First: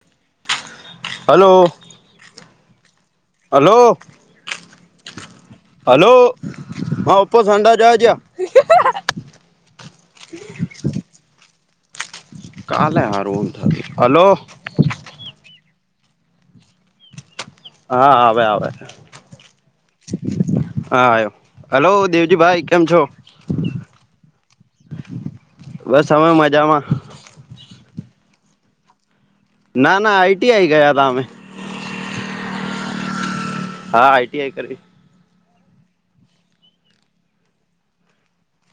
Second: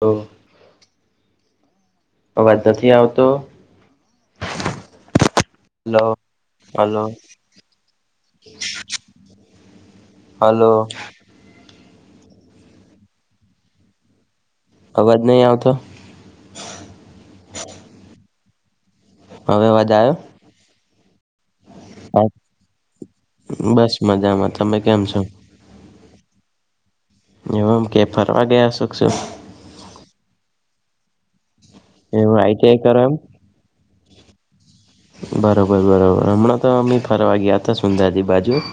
ઓ hello આવતો hello. Hello hello હા ઓપો સડા જજ [unintelligible] હલો. કાલે હારુંમ થ હલો. અવાજ નહી આવતો હા આવે આવે. હવે અવાજ આવે. હા આયવો હાલો દેવજી ભાઈ કેમ છો. બસ મજામાં તમે કેમ છો બસ હવે મજામાં. એવું આમ કે ફરવા ગયા શખ શો. ના ના આઈટી આઈ ગયા ત અમે એવ આઈટી આય કરો. હા આઈટીઆઈ કરીવી. બરોબર બરોબર હમણાં તો અમમે ફરવા ગયા હતા સુંદાજી બાજુ.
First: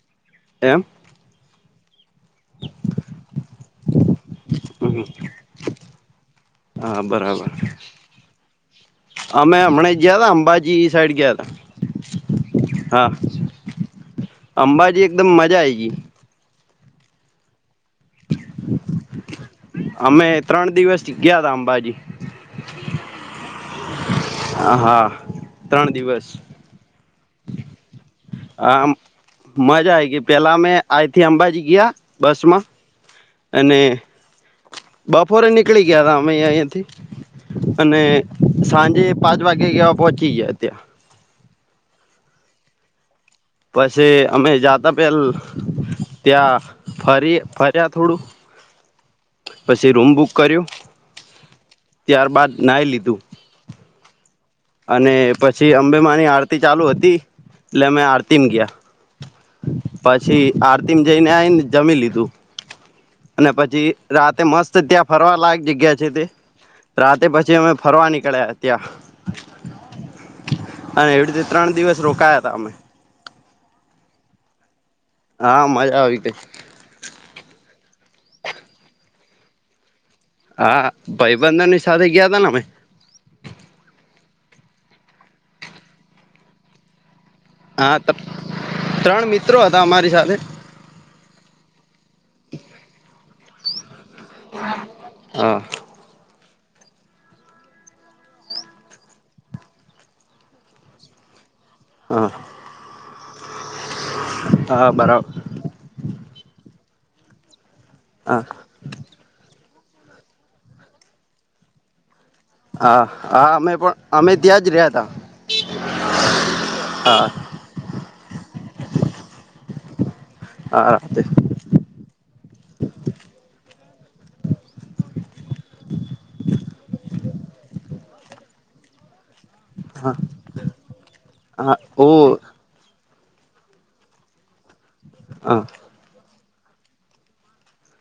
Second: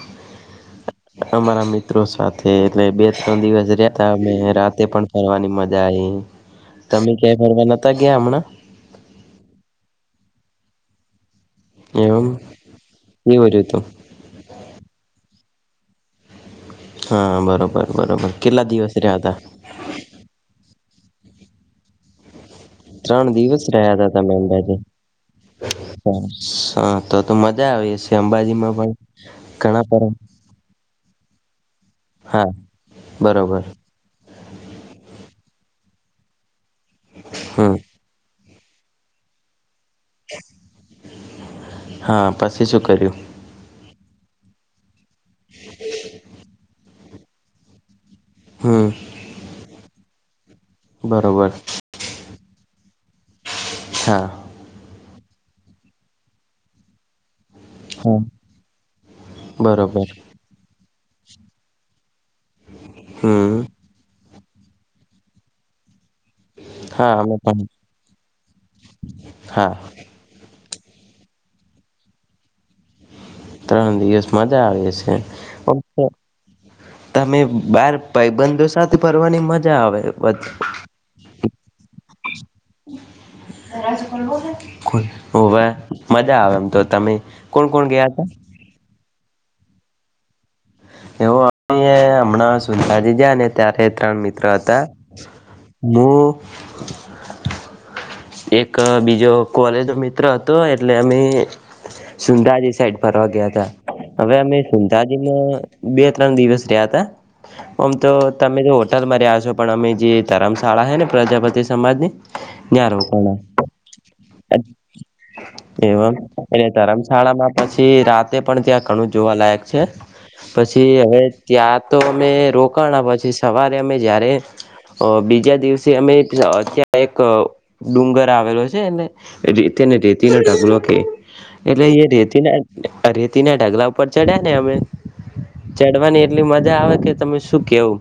એમ મારા મિત્રો સાથેથ એટલે બે ત્રણ દિવસ રતા અમે રાતે પણ ફરવાની મજા આ. હા તમે ક્યાં બરાબર ફરવા નતા ગયા હમણાં. અમે હમણાં ગયા તા અંબાજી સાઈડ ગયા તા એમ હા કેવી રીતે. અંબાજી એકદમ મજા આય ગઈ હા બરોબર બરોબર કેટલા દિવસ રહ્યા હતા. અમે ત્રણ દિવસ ગયા તા અંબાજી. ત્રણ દિવસ રહ્યા ત તમે અંદાજા. હા ત્રણ દિવસ તો તો મજા આવીશે હ મજા આઈ ગઈ પેલા મેં આઈથી અંબાજી ગયા બસ હા માં બરોબર. બપોરે નીકળી ગયા હતા અમે અહીયાયાથી હમ અને સાંજે પાંચ વાગે કેવા પહોંચી ગયા અત્યાં હા પછી શું કર્યું પછી અમે જાતા પહેલ ત્યાં ફરી ફર્યા થોડું હમ પછી રૂમ બુક કર્યું બરોબર ત્યારબાદ નાઈ લીધું હા અને પછી અંબેમાની આરતી ચાલુ હતી એટલે મેમે આરતીમ ગયા બરોબર પછી આરતીમ જઈને આવીઈને જમી લીધું અને હમ પછી રાતે મસ્ત ત્યાં ફરવા લાયક જગ્યા છે તે હા રાતે પછી પણ અમે ફરવા નીકળ્યા ત્યાં હા અને એવી રીતે ત્રણ દિવસ રોકાયા હતા અમે ત્રણ દિવસ મજા આવી હશે. હા મજા આવી ગઈ તમે બાર ભાઈબંધો સાથે ફરવાની મજા આવેધી હા ભાઈબંધન ની સાથે ગયા ત ને અમે ઓવે મજા આવે એમ તો તમે કોણ કોણ હા ગયા હતા ત્રણ મિત્રો હતા અમારી સાથે એવું અ હમણાં સુુંતાાજી ગયા ને ત્યારે ત્રણ મિત્ર હતા હા હું એક બીજો કોલેજ ન મિત્ર હતો એટલે અમે હા સુંદાજી સાઈડ ફરવા ગયા ત હવે અમે હા બરાબર સુંદાજીમાં બે ત્રણ દિવસ રહ્યા હતા આમ તો હા તમે જો તમે રયા હશો પણ અમે જે ધરમશાળા હે ને પ્રજાપતિ સમાજની ત્યાં હા રોકાણા હા અમે પણ અમે ત્યાં જ રહ્યા તા એમ એ તરમ હા શાળામાં પછી રાતે પણ ત્યાં ઘણું જોવાલાયક છે હા પછી હવે રાતે ત્યાં તો અમે રોકાણ પછી સવારે અમે જયારે અ બીજા દિવસે અમે અતં એક ડુંગર આવેલો છે તેને હા રેતી નો ઢગલો કે હા એટલે એ ઓ રેતી ના અરેતીના ઢગલા ઉપર ચડ્યા ને અમે હા ચડવાની એટલી મજા આવે કે તમે શું કેવું.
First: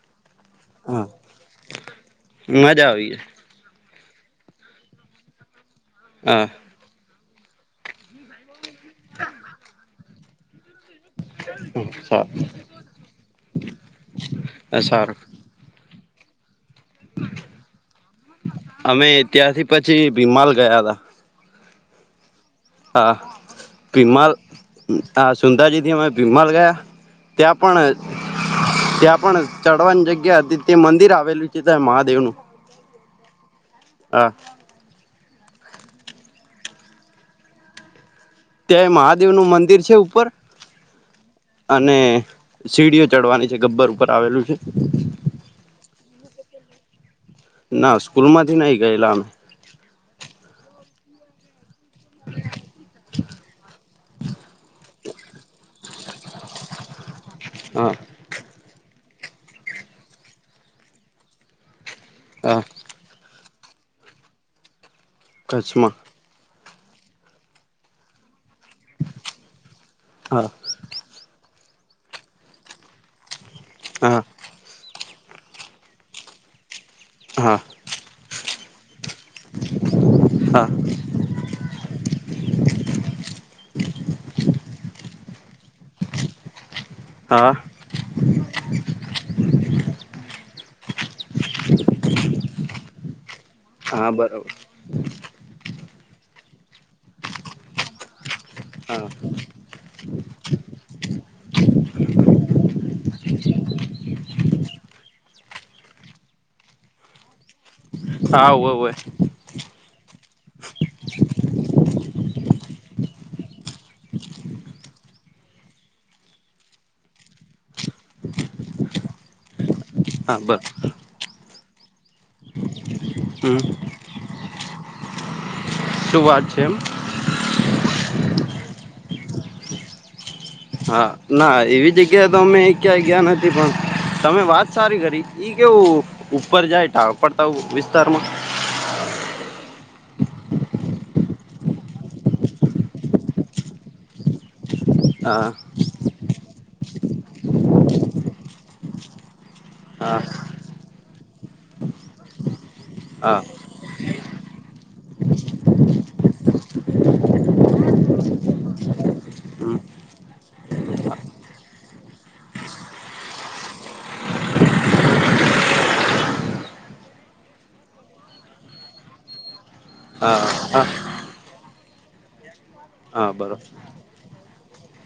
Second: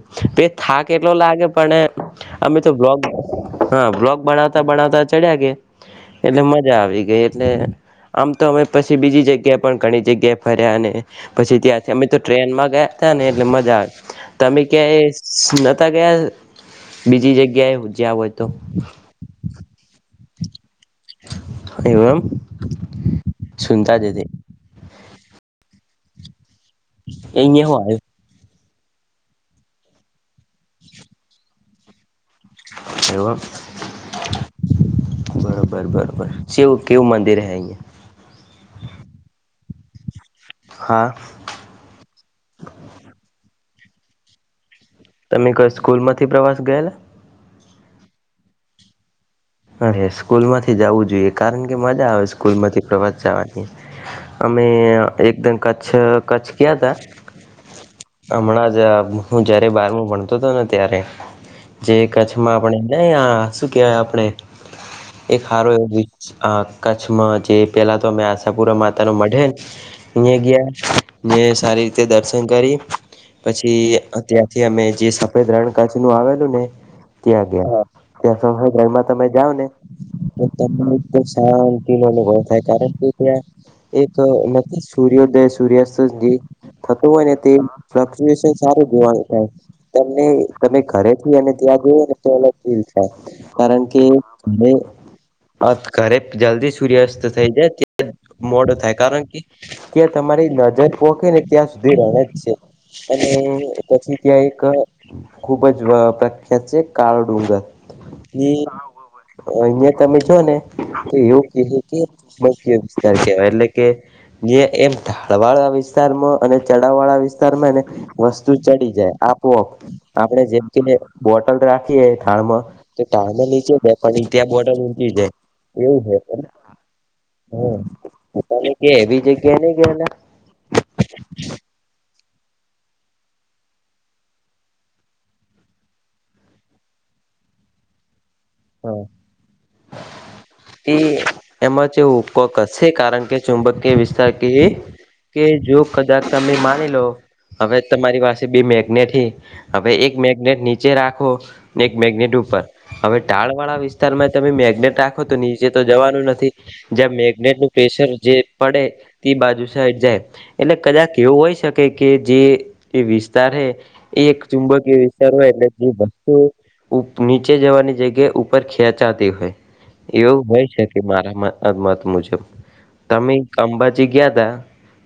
થાક હા એટલો લાગે પણ અમે તો મજા બ્લોગ આવી ગઈ હા બ્લોગ બનાવતા બનાવતા ચડ્યા ગ હા એટલે મજા આવી ગઈ એટલે આમ તો અમે પછી બીજી જગ્યા પણ ઘણી જગ્યાએ ફર્યા અને પછી ત્યાં અમે તો સારું ટ્રેન માં ગયા ત ને એટલે મજા આવે તો અમે સારું ક્યાંય નતા ગયા બીજી જગ્યા એ જ્યા હોય તો. અમે ત્યાંથી પછી ભીમાલ ગયા હતા. એવું એમ. હા સુનતા જ હતી ભીમાલ હા સુંદાજીથી અમે ભીમાલ ગયા. ત્યા પણ અહિયાં હું ત્યાં પણ ચઢવાની જગ્યા હતી તે મંદિર આવેલું છે મહાદેવનું. એવા. હા બરોબર બરોબર શિવ કેવું મંદિર હૈ. ત્યાં મહાદેવ નું મંદિર છે ઉપર હા અને સીડીઓ ચડવાની છે ગબ્બર ઉપર આવેલું છે. તમે કઈ સ્કૂલમાંથી પ્રવાસ ગયેલા. ના સ્કૂલમાંથી નહી ગયેલા અમે અરે સ્કૂલ માંથી જવું જોઈએ કારણ કે મજા આવે સ્કૂલ માંથી પ્રવાસ જવાની અમે એક દિન કચ્છ કચ્છ ગયા તા હા હમણાં જ હું જયારે બારમું ભણતો હતો ને ત્યારે જે કચ્છમાં હા આપણે નહી હા શું કેહેવાય આપણે એક હારો એવ કચ્છમાં કચ્છમાં જે પેલા તો અમે પુરા માતા નું મઢ હૈ અહીં હા ગયા સારી રીતે દર્શન કરી પછી હા ત્યાંથી અમે જે સફેદ રણ કચ્છ આવેલું ને ત્યાં હા ગયા. ત્યાં સફેદ રણ તમે જાઓ ને હા ત શાંતિનો અનુભવ થાય કારણ કે ત્યાં એક નથી સૂર્યોદય સૂર્યાસ્ત જે થતુ હોય ને તે હા ફ્લક્ચુએશન સારું જોવાનું થાય. તમને તમે ઘરેથી અને ત્યાં જવ ને તોલ દીલ થાય કારણ કે હા બરોબર ઘરે જલ્દી સૂર્યાસ્ત થઈ જાય મોડુ થાય હા કારણ કે ત્યાં તમારી નજર પોખે ને ત્યાં સુધી રણે જ છે. અને પછી ત્યાં એક ખૂબ જ પ્રખ્યાત છે કાળો ડુંગર. હા ની હોવે હોવે અહિયાં તમે જો ને તો એવું ક કે મખ્ય વિસ્તાર કેવાય એટલે કે. જે એમ ઢાળ વાળા વિસ્તારમા અને ચડાવ વાળા વિસ્તારમાં ને વસ્તુ ચડી જાય આપ કોપ હા આપડણે બર જેમ કેને બોટલ રાખીએ ઢાળમાં તો ઢાળમાં હમ નીચે બે પણ ત્યાં બોર્ડર ઊચી જાય એવું છે શું વાત પણ એમ હમ તને કે એવી જગ્યા નઈ ગયલા હા ના એવી જગ્યાએ તો અમે ક્યાં ગયા નથી પણ તમે વાત સારી કરી ઈ કેવું ઉપર જાય ટાવ પડતા વિસ્તારમાં હા એ એમાં જેવો ઉપકશે કારણ કે ચુંબકીય વિસ્તાર કે કે હા જો કદાચ તમે માની લો હવે તમારી પાસે બે મેગ નેટ થી હવે એક હા મેગ્નેટ નીચે રાખો ને એક મેગ્નેટ ઉપર હા ટાળ વાળા વિસ્તારમાં તમે મેગનેટ રાખો તો નીચે તો જવાનું નથી. જ્યાં મેગ્નેટ નું પ્રેશર જે પડે તે બાજુ હમ સાઈટ જાય. એટલે કદાચ એવું હોય શકે કે જે એ વિસ્તારે એ એક ચુંબકીય વિસ્તાર હોય એટલે જે વસ્તુ નીચે જવાની જગ્ ઉપર ખેંચાતી હોય હા એવું હોય હા શકે મારા મત મુજબ હા તમે બરોબર અંબાજી ગયા તા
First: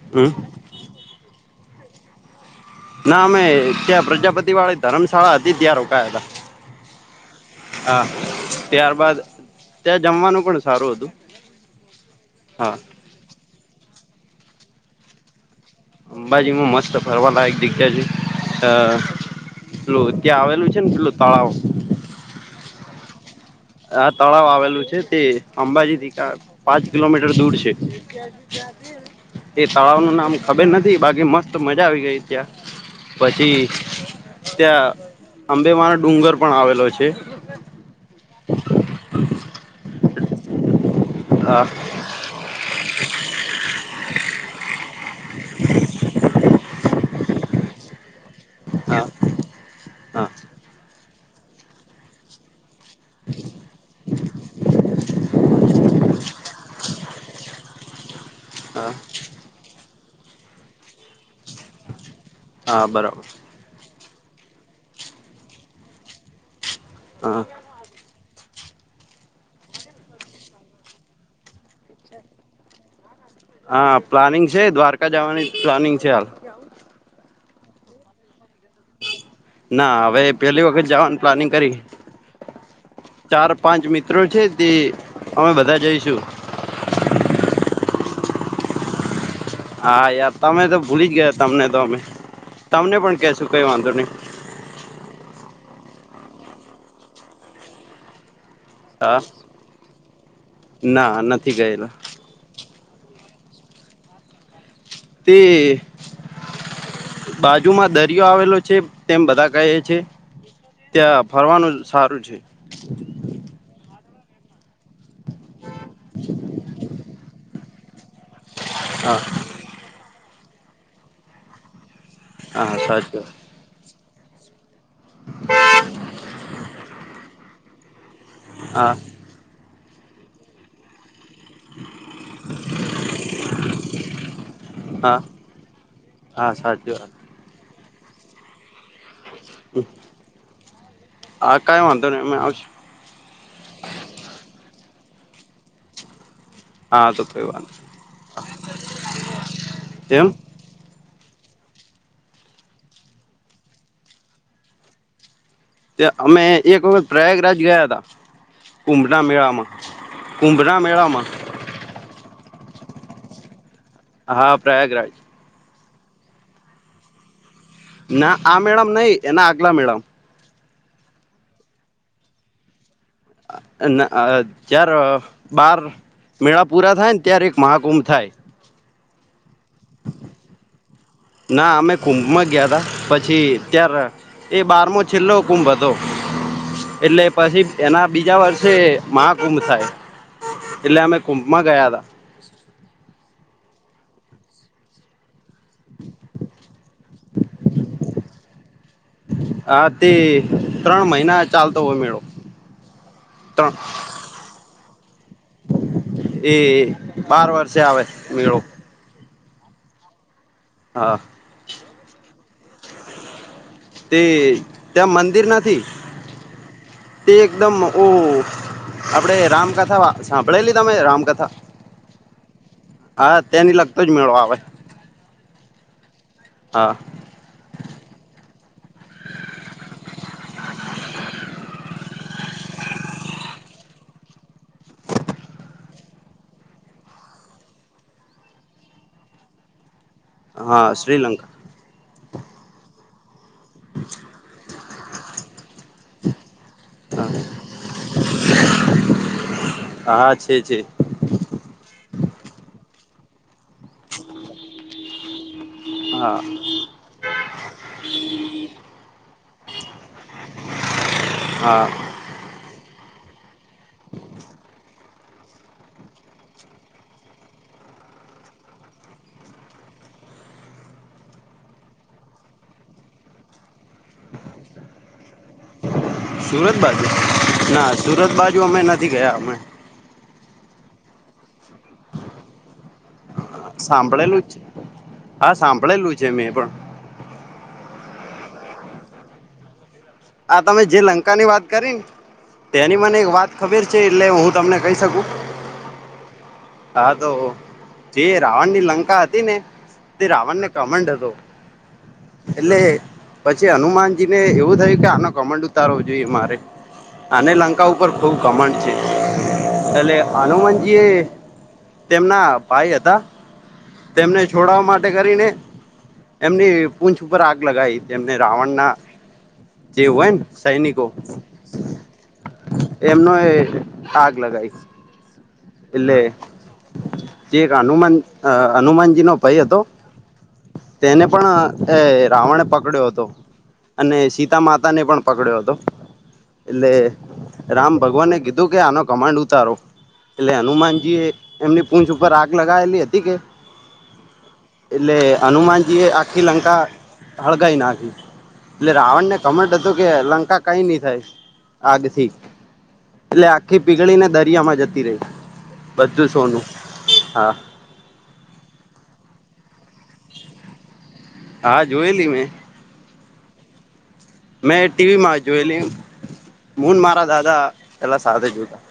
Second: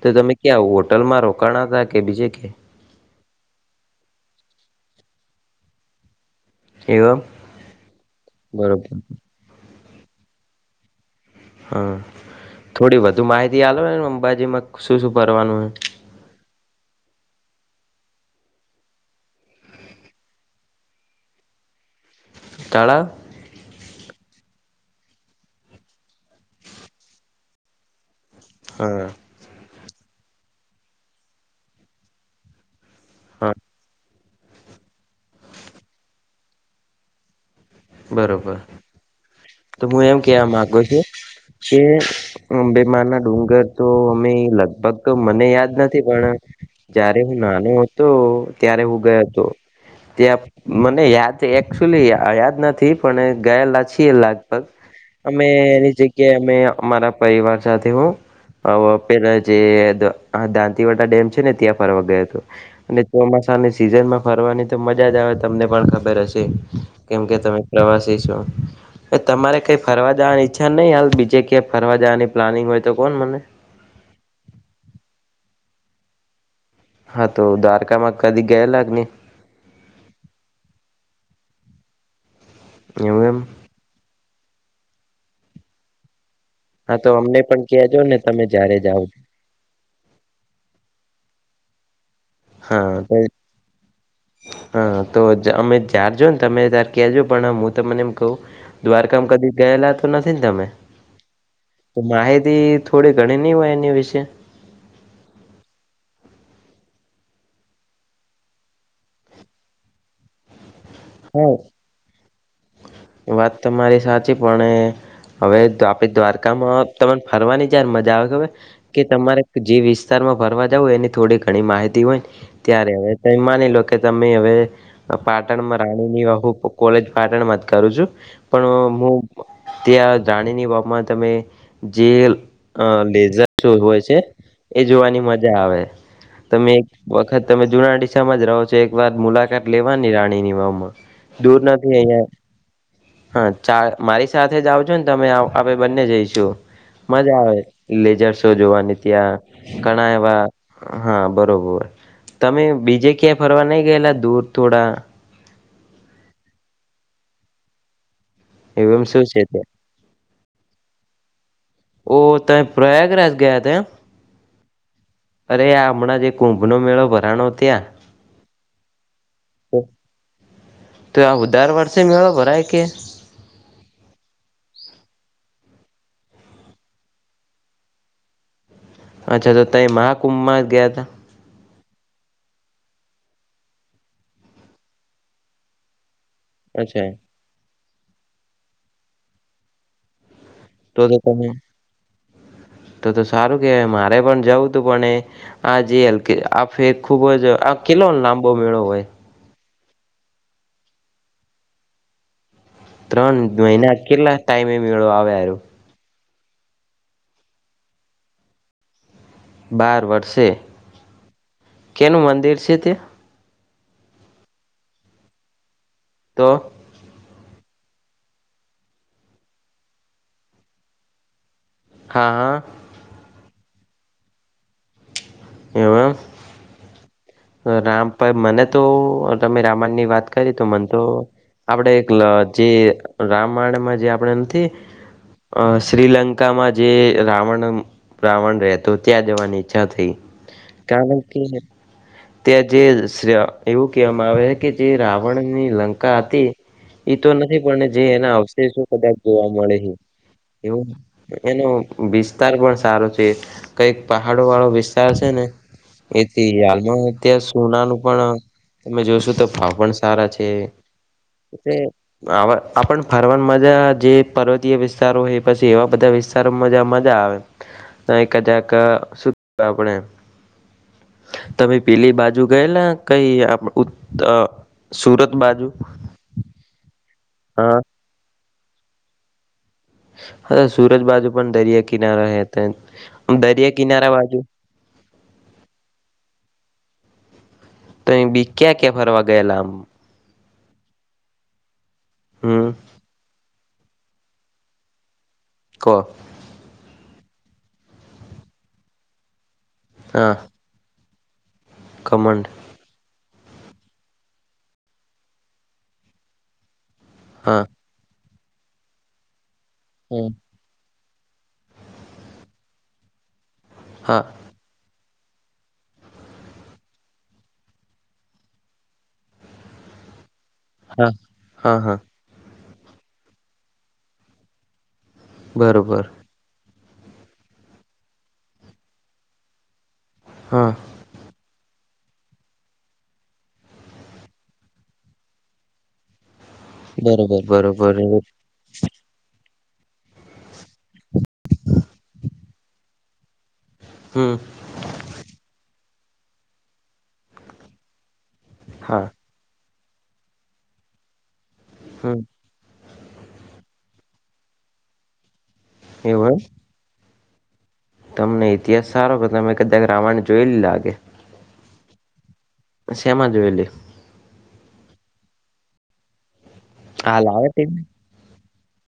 તો હમ તમે ક્યાં આવ હોટલમાં રોકાણ હતાા કે બીજે કે. ના અમે ત્યાં પ્રજાપતિ વાળી ધર્મશાળા હતી ત્યાં રોકાયા હતા. એવમ હા બરોબર ત્યારબાદ ત્યાં જમવાનું પણ સારું હતું. હા હા. થોડી વધુ માહિતી આવેને અંબાજીમાં શું શું કરવાનું છે. અંબાજીમાં મસ્ત ફરવાલાાયક દીખ્યા છે અ પેલું ત્યાં આવેલું છે ને પેલું તળાવ તળાવ. આ તળાવ આવેલું છે તે અંબાજીથી પાંચ કિલોમીટર દૂર છે. હા. એ તળાવ નું નામ ખબર નથી બાકી મસ્ત મજા આવી ગઈ ત્યાં. હા પછી ત્યાં આંબે માનો ડુંગર પણ આવેલો છે. બરોબર તો હું એમ કેવા મામાંગુ છું હા કે બેમાર ના ડુંગર તો અમે લગભગ મને યાદ નથી પણ જયારે હું નાનો હતો ત્યારે હું હા ગયો હતો. હા ત્યાં મને યાદ એકચુલી યાદ નથી. થી પણ ગયેલા છીએ લગભગ. અમે એની જગ્યા અમે અમારા પરિવાર સાથે હું હ હા પેલા જે દાંતીવટા ડેમ છે ને ત્યાં ફરવા ગયો હતો. હા અને બરાબર ચોમાસાની સિઝનમાં ફરવાની તો મજા જ આવે તમને પણ ખબર હશે. કેમ કે હા તમે પ્રવાસી છો. તમારે કંઈ ફરવા જવાની ઈચ્છા નહીં હાલ બીજે ક્યાં ફરવા જવાની પ્લાનિંગ હોય તો કોણ મને. હા પ્લાનિંગ છે દ્વારકા જવાની પ્લાનિંગ છે હાલ હા તો દ્વારકામાં કદી ગયેલા જ ને. ના હવે પેલી વખત જવાનું પ્લાનિંગ કરી. એવમ. ચાર પાંચ મિત્રો છે તે અમે બધા જઈશું. હા તો અમને પણ કજો ને તમે જય્યારે જાઓ. હા યાર તમે તો ભૂલી જ ગયા તમને તો અમે હા તમને તો પણ કેશું કઈ વાંધો નહી. હા તો અમે જ્યાર જો ને તમે તાર ક્યાજ પણ હું તમને એમ કહું. હા દ્વારકામાં કદી ગયેલા તો નથી ને તમે. ના નથી ગયેલા. તો માહિતી થોડી ઘણી નહ હોય એની વિશે. તે [unintelligible] બાજુમાં દરિયો આવેલો છે તેમ બધા કહે છે. ત્યાં હા ફરવાનું સારું છે. વાત તો મારી સાચી પણ હવે આપડી દ્વારકામાં તમે ફરવાની જયાર મજા આવે ખબર કે હા તમારે જે વિસ્તારમાં ફરવા જવ એની થોડી ઘણી માહિતી હોય હા ત્યારે સાચી વાત હવે માની લો તમે હવે પાટણમાં રાણીની વાહુ કોલેજ પાટણમાં જ કરું છું. હા પણ હું ત્યાં જાણીની બાબમાં તમે. જે લેઝર સો હોય છે એ હા જોવાની મજા આવે. હા સા તમે એક વખત તમે જુના ામાં જ રહો છો એક વાર મુલાકાત લેવાની રાણીની વામાં હા દૂર કઈ નથી વાંધો નહી અહિયાં અમે આવશું હા ચા મારી સાથે જ આવજો ને તમે આપે બંને જઈશું. હા તો મજા કઈ આવે વાંધો લેજર શો જોવાની ત્યાં ઘણા એમ એવા હા બરાબર તમે બીજે ક્યાંય ફરવા નહીં ગયેલા દૂર થોડા. તે અમે એક વખત પ્રયાગરાજ ગયા હતા એવમ કુંભના શું છે મેળામાં. ત્યાં કુંભના મેળા મા ઓ ત પ્રયાગરાજ ગયા તા હા પ્રયાગરાજ. અરે આ હમણાં જે કુંભનો મેળો ભરાનો ત્યાં. ના આ મેળામાં નહી એના આગલા મેળામાં તો આ દર વર્ષે મેળો ભરાય કે. [unintelligible] બાર. મેળા પૂરા થાય ને ત્યારે એક મહાકુંભ થાય. અચ્છા તો તં મહાકુંભમાં ગયા ત. ના અમે કુંભમાં ગયા હતાા પછી ત્ય્યારે. એ બારમો છેલ્લો કુંભ હતો. અચ્છા એટલે પછી એના બીજા વર્ષે મહાકુંભ થાય. એટલે તો તો અમે તમે કુંભમાં ગયા હતા તો તો સારું કેવાય મારે પણ જવું તું પણ એ. હા જે હલકે આ ફેર ખુબ જ આ કેલો લાંબો મેળો હોય. હા તે ત્રણ મહિના ચાલતો હોય મેળો. ત્રણ મહિના કેટલા ટાઈમે એ મેળો આવે આ એ બાર વર્ષે આવે મેળો. બાર વર્ષે. હા. કેનો મંદિર છે તે. તે ત્યાં મંદિર નથી. તો. તે એકદમ ઓહ. આપડણેે રામકથા સાંભળેલી તમે રામકથા. હા હા. હા તેની લગતોજ મેળો આવે. હ હે રામ. હા પણ મને તો તમે રામાયણ ની વાત કરી તો મન. તો આપડે એક જે રામાયણમાં જે આપણે નથી અ શ્રીલંકામાંજે રાવણ. રાવણ રહે તો ત્યાં જવાની ઈચ્છા થઈ. હા કારણ કે શ્રીલંકા ત્યાં જે એવું કહેવામાં આવે છે કે. કે રાવણની લંકા હતી એતો નથી પણ જે એના અવશે શો કદાચ જોવા મળે છે અચ્ચે છે. એવું એનો વિસ્તાર પણ સારો છે કઈક પહાડો વાળો વિસ્તાર છે ને. હા એથી હાલમાં અતં સોનાનું પણ. તમે જોશો તો ભાવ પણ સારા છે એ. હા આપણ ફરવાનમાંજા જે પર્વતીય વિસ્તારો હો પછી એવા બધા વિસ્તાર. તાર મજા મજા આવે તો કજાક સુ આપણે. તમે પેલી બાજુ ગયેલા કઈ આપ. સુરત બાજુ. સુરત બાજુ હા ના સુરત બાજુ અમે નથી ગયા અમે. હ સુરજ બાજુ પણ દરિયા કિનારા દરિયા કિનારા સાંભળેલું બાજુ. જ છે હા સાંભળેલું છે મેં પણ. તો બી ક્યાં ક્યાં ફરવા ગયેલા આમ. આ તમે જે લંકા ની વાત કરી ને હમ તેની મને એક વાત. ખબેર છે એટલે હું તમને કહી શકું. કહ. હા તો જે રાવણ ની લંકા હતી ને તે હા રાવણને. કામંડ હતો. કમંડ. એટલે પછી હનુમાનજી ને એવું થયું કે આનો કમંડ ઉતારવો જોઈએ મારે. અને હા લંકા ઉપર ખૂબ કમાંડ છે એટલે હનુમાનજી એ. તેમના ભાઈ હતા હા તેમને. છોડાવવા માટે કરીને એમની પૂંછ ઉપર આગ લગાવી તેમને રાવણના. જેવું હોય સૈનિકો. હા હા હા એમનો એ આગ લગાવ બરોબર એટલે. જે એક હનુમાન હનુમાનજી નો ભાઈ હતો હા. તેને પણ રાવણે પકડ્યો હતો અને. સિતા માતા ને પણ પકડ્યો હતો એટલે બરોબર રામ બરોબર ભગવાનગી. તુ કે આનો કમાન્ડ ઉતારો. એટલે હનુમાનજી એ એમની પૂંછ ઉપર આગ લગાવેલી હતી કે હમ. એટલે હનુમાનજી એ આખી લંકા હળગાઈ નાખી એટલે હા રાવણ ને કમન્ટ હતું કે લંકા કઈ નહી થાય હમ આગથી એટલે આખી પીગળી ને દરિયા માં જતી રહી બધું એવું એમ સોનું હા તમને ઇતિહાસ સારો તમે કદાક રાાવણ જોયલી લાગે હા જોયેલી મેં શમા જુવેલી મેં ટીવી માં જોયેલી હન મારા હાલ આવે દાદા ટીવી પેલા સાથે જોતા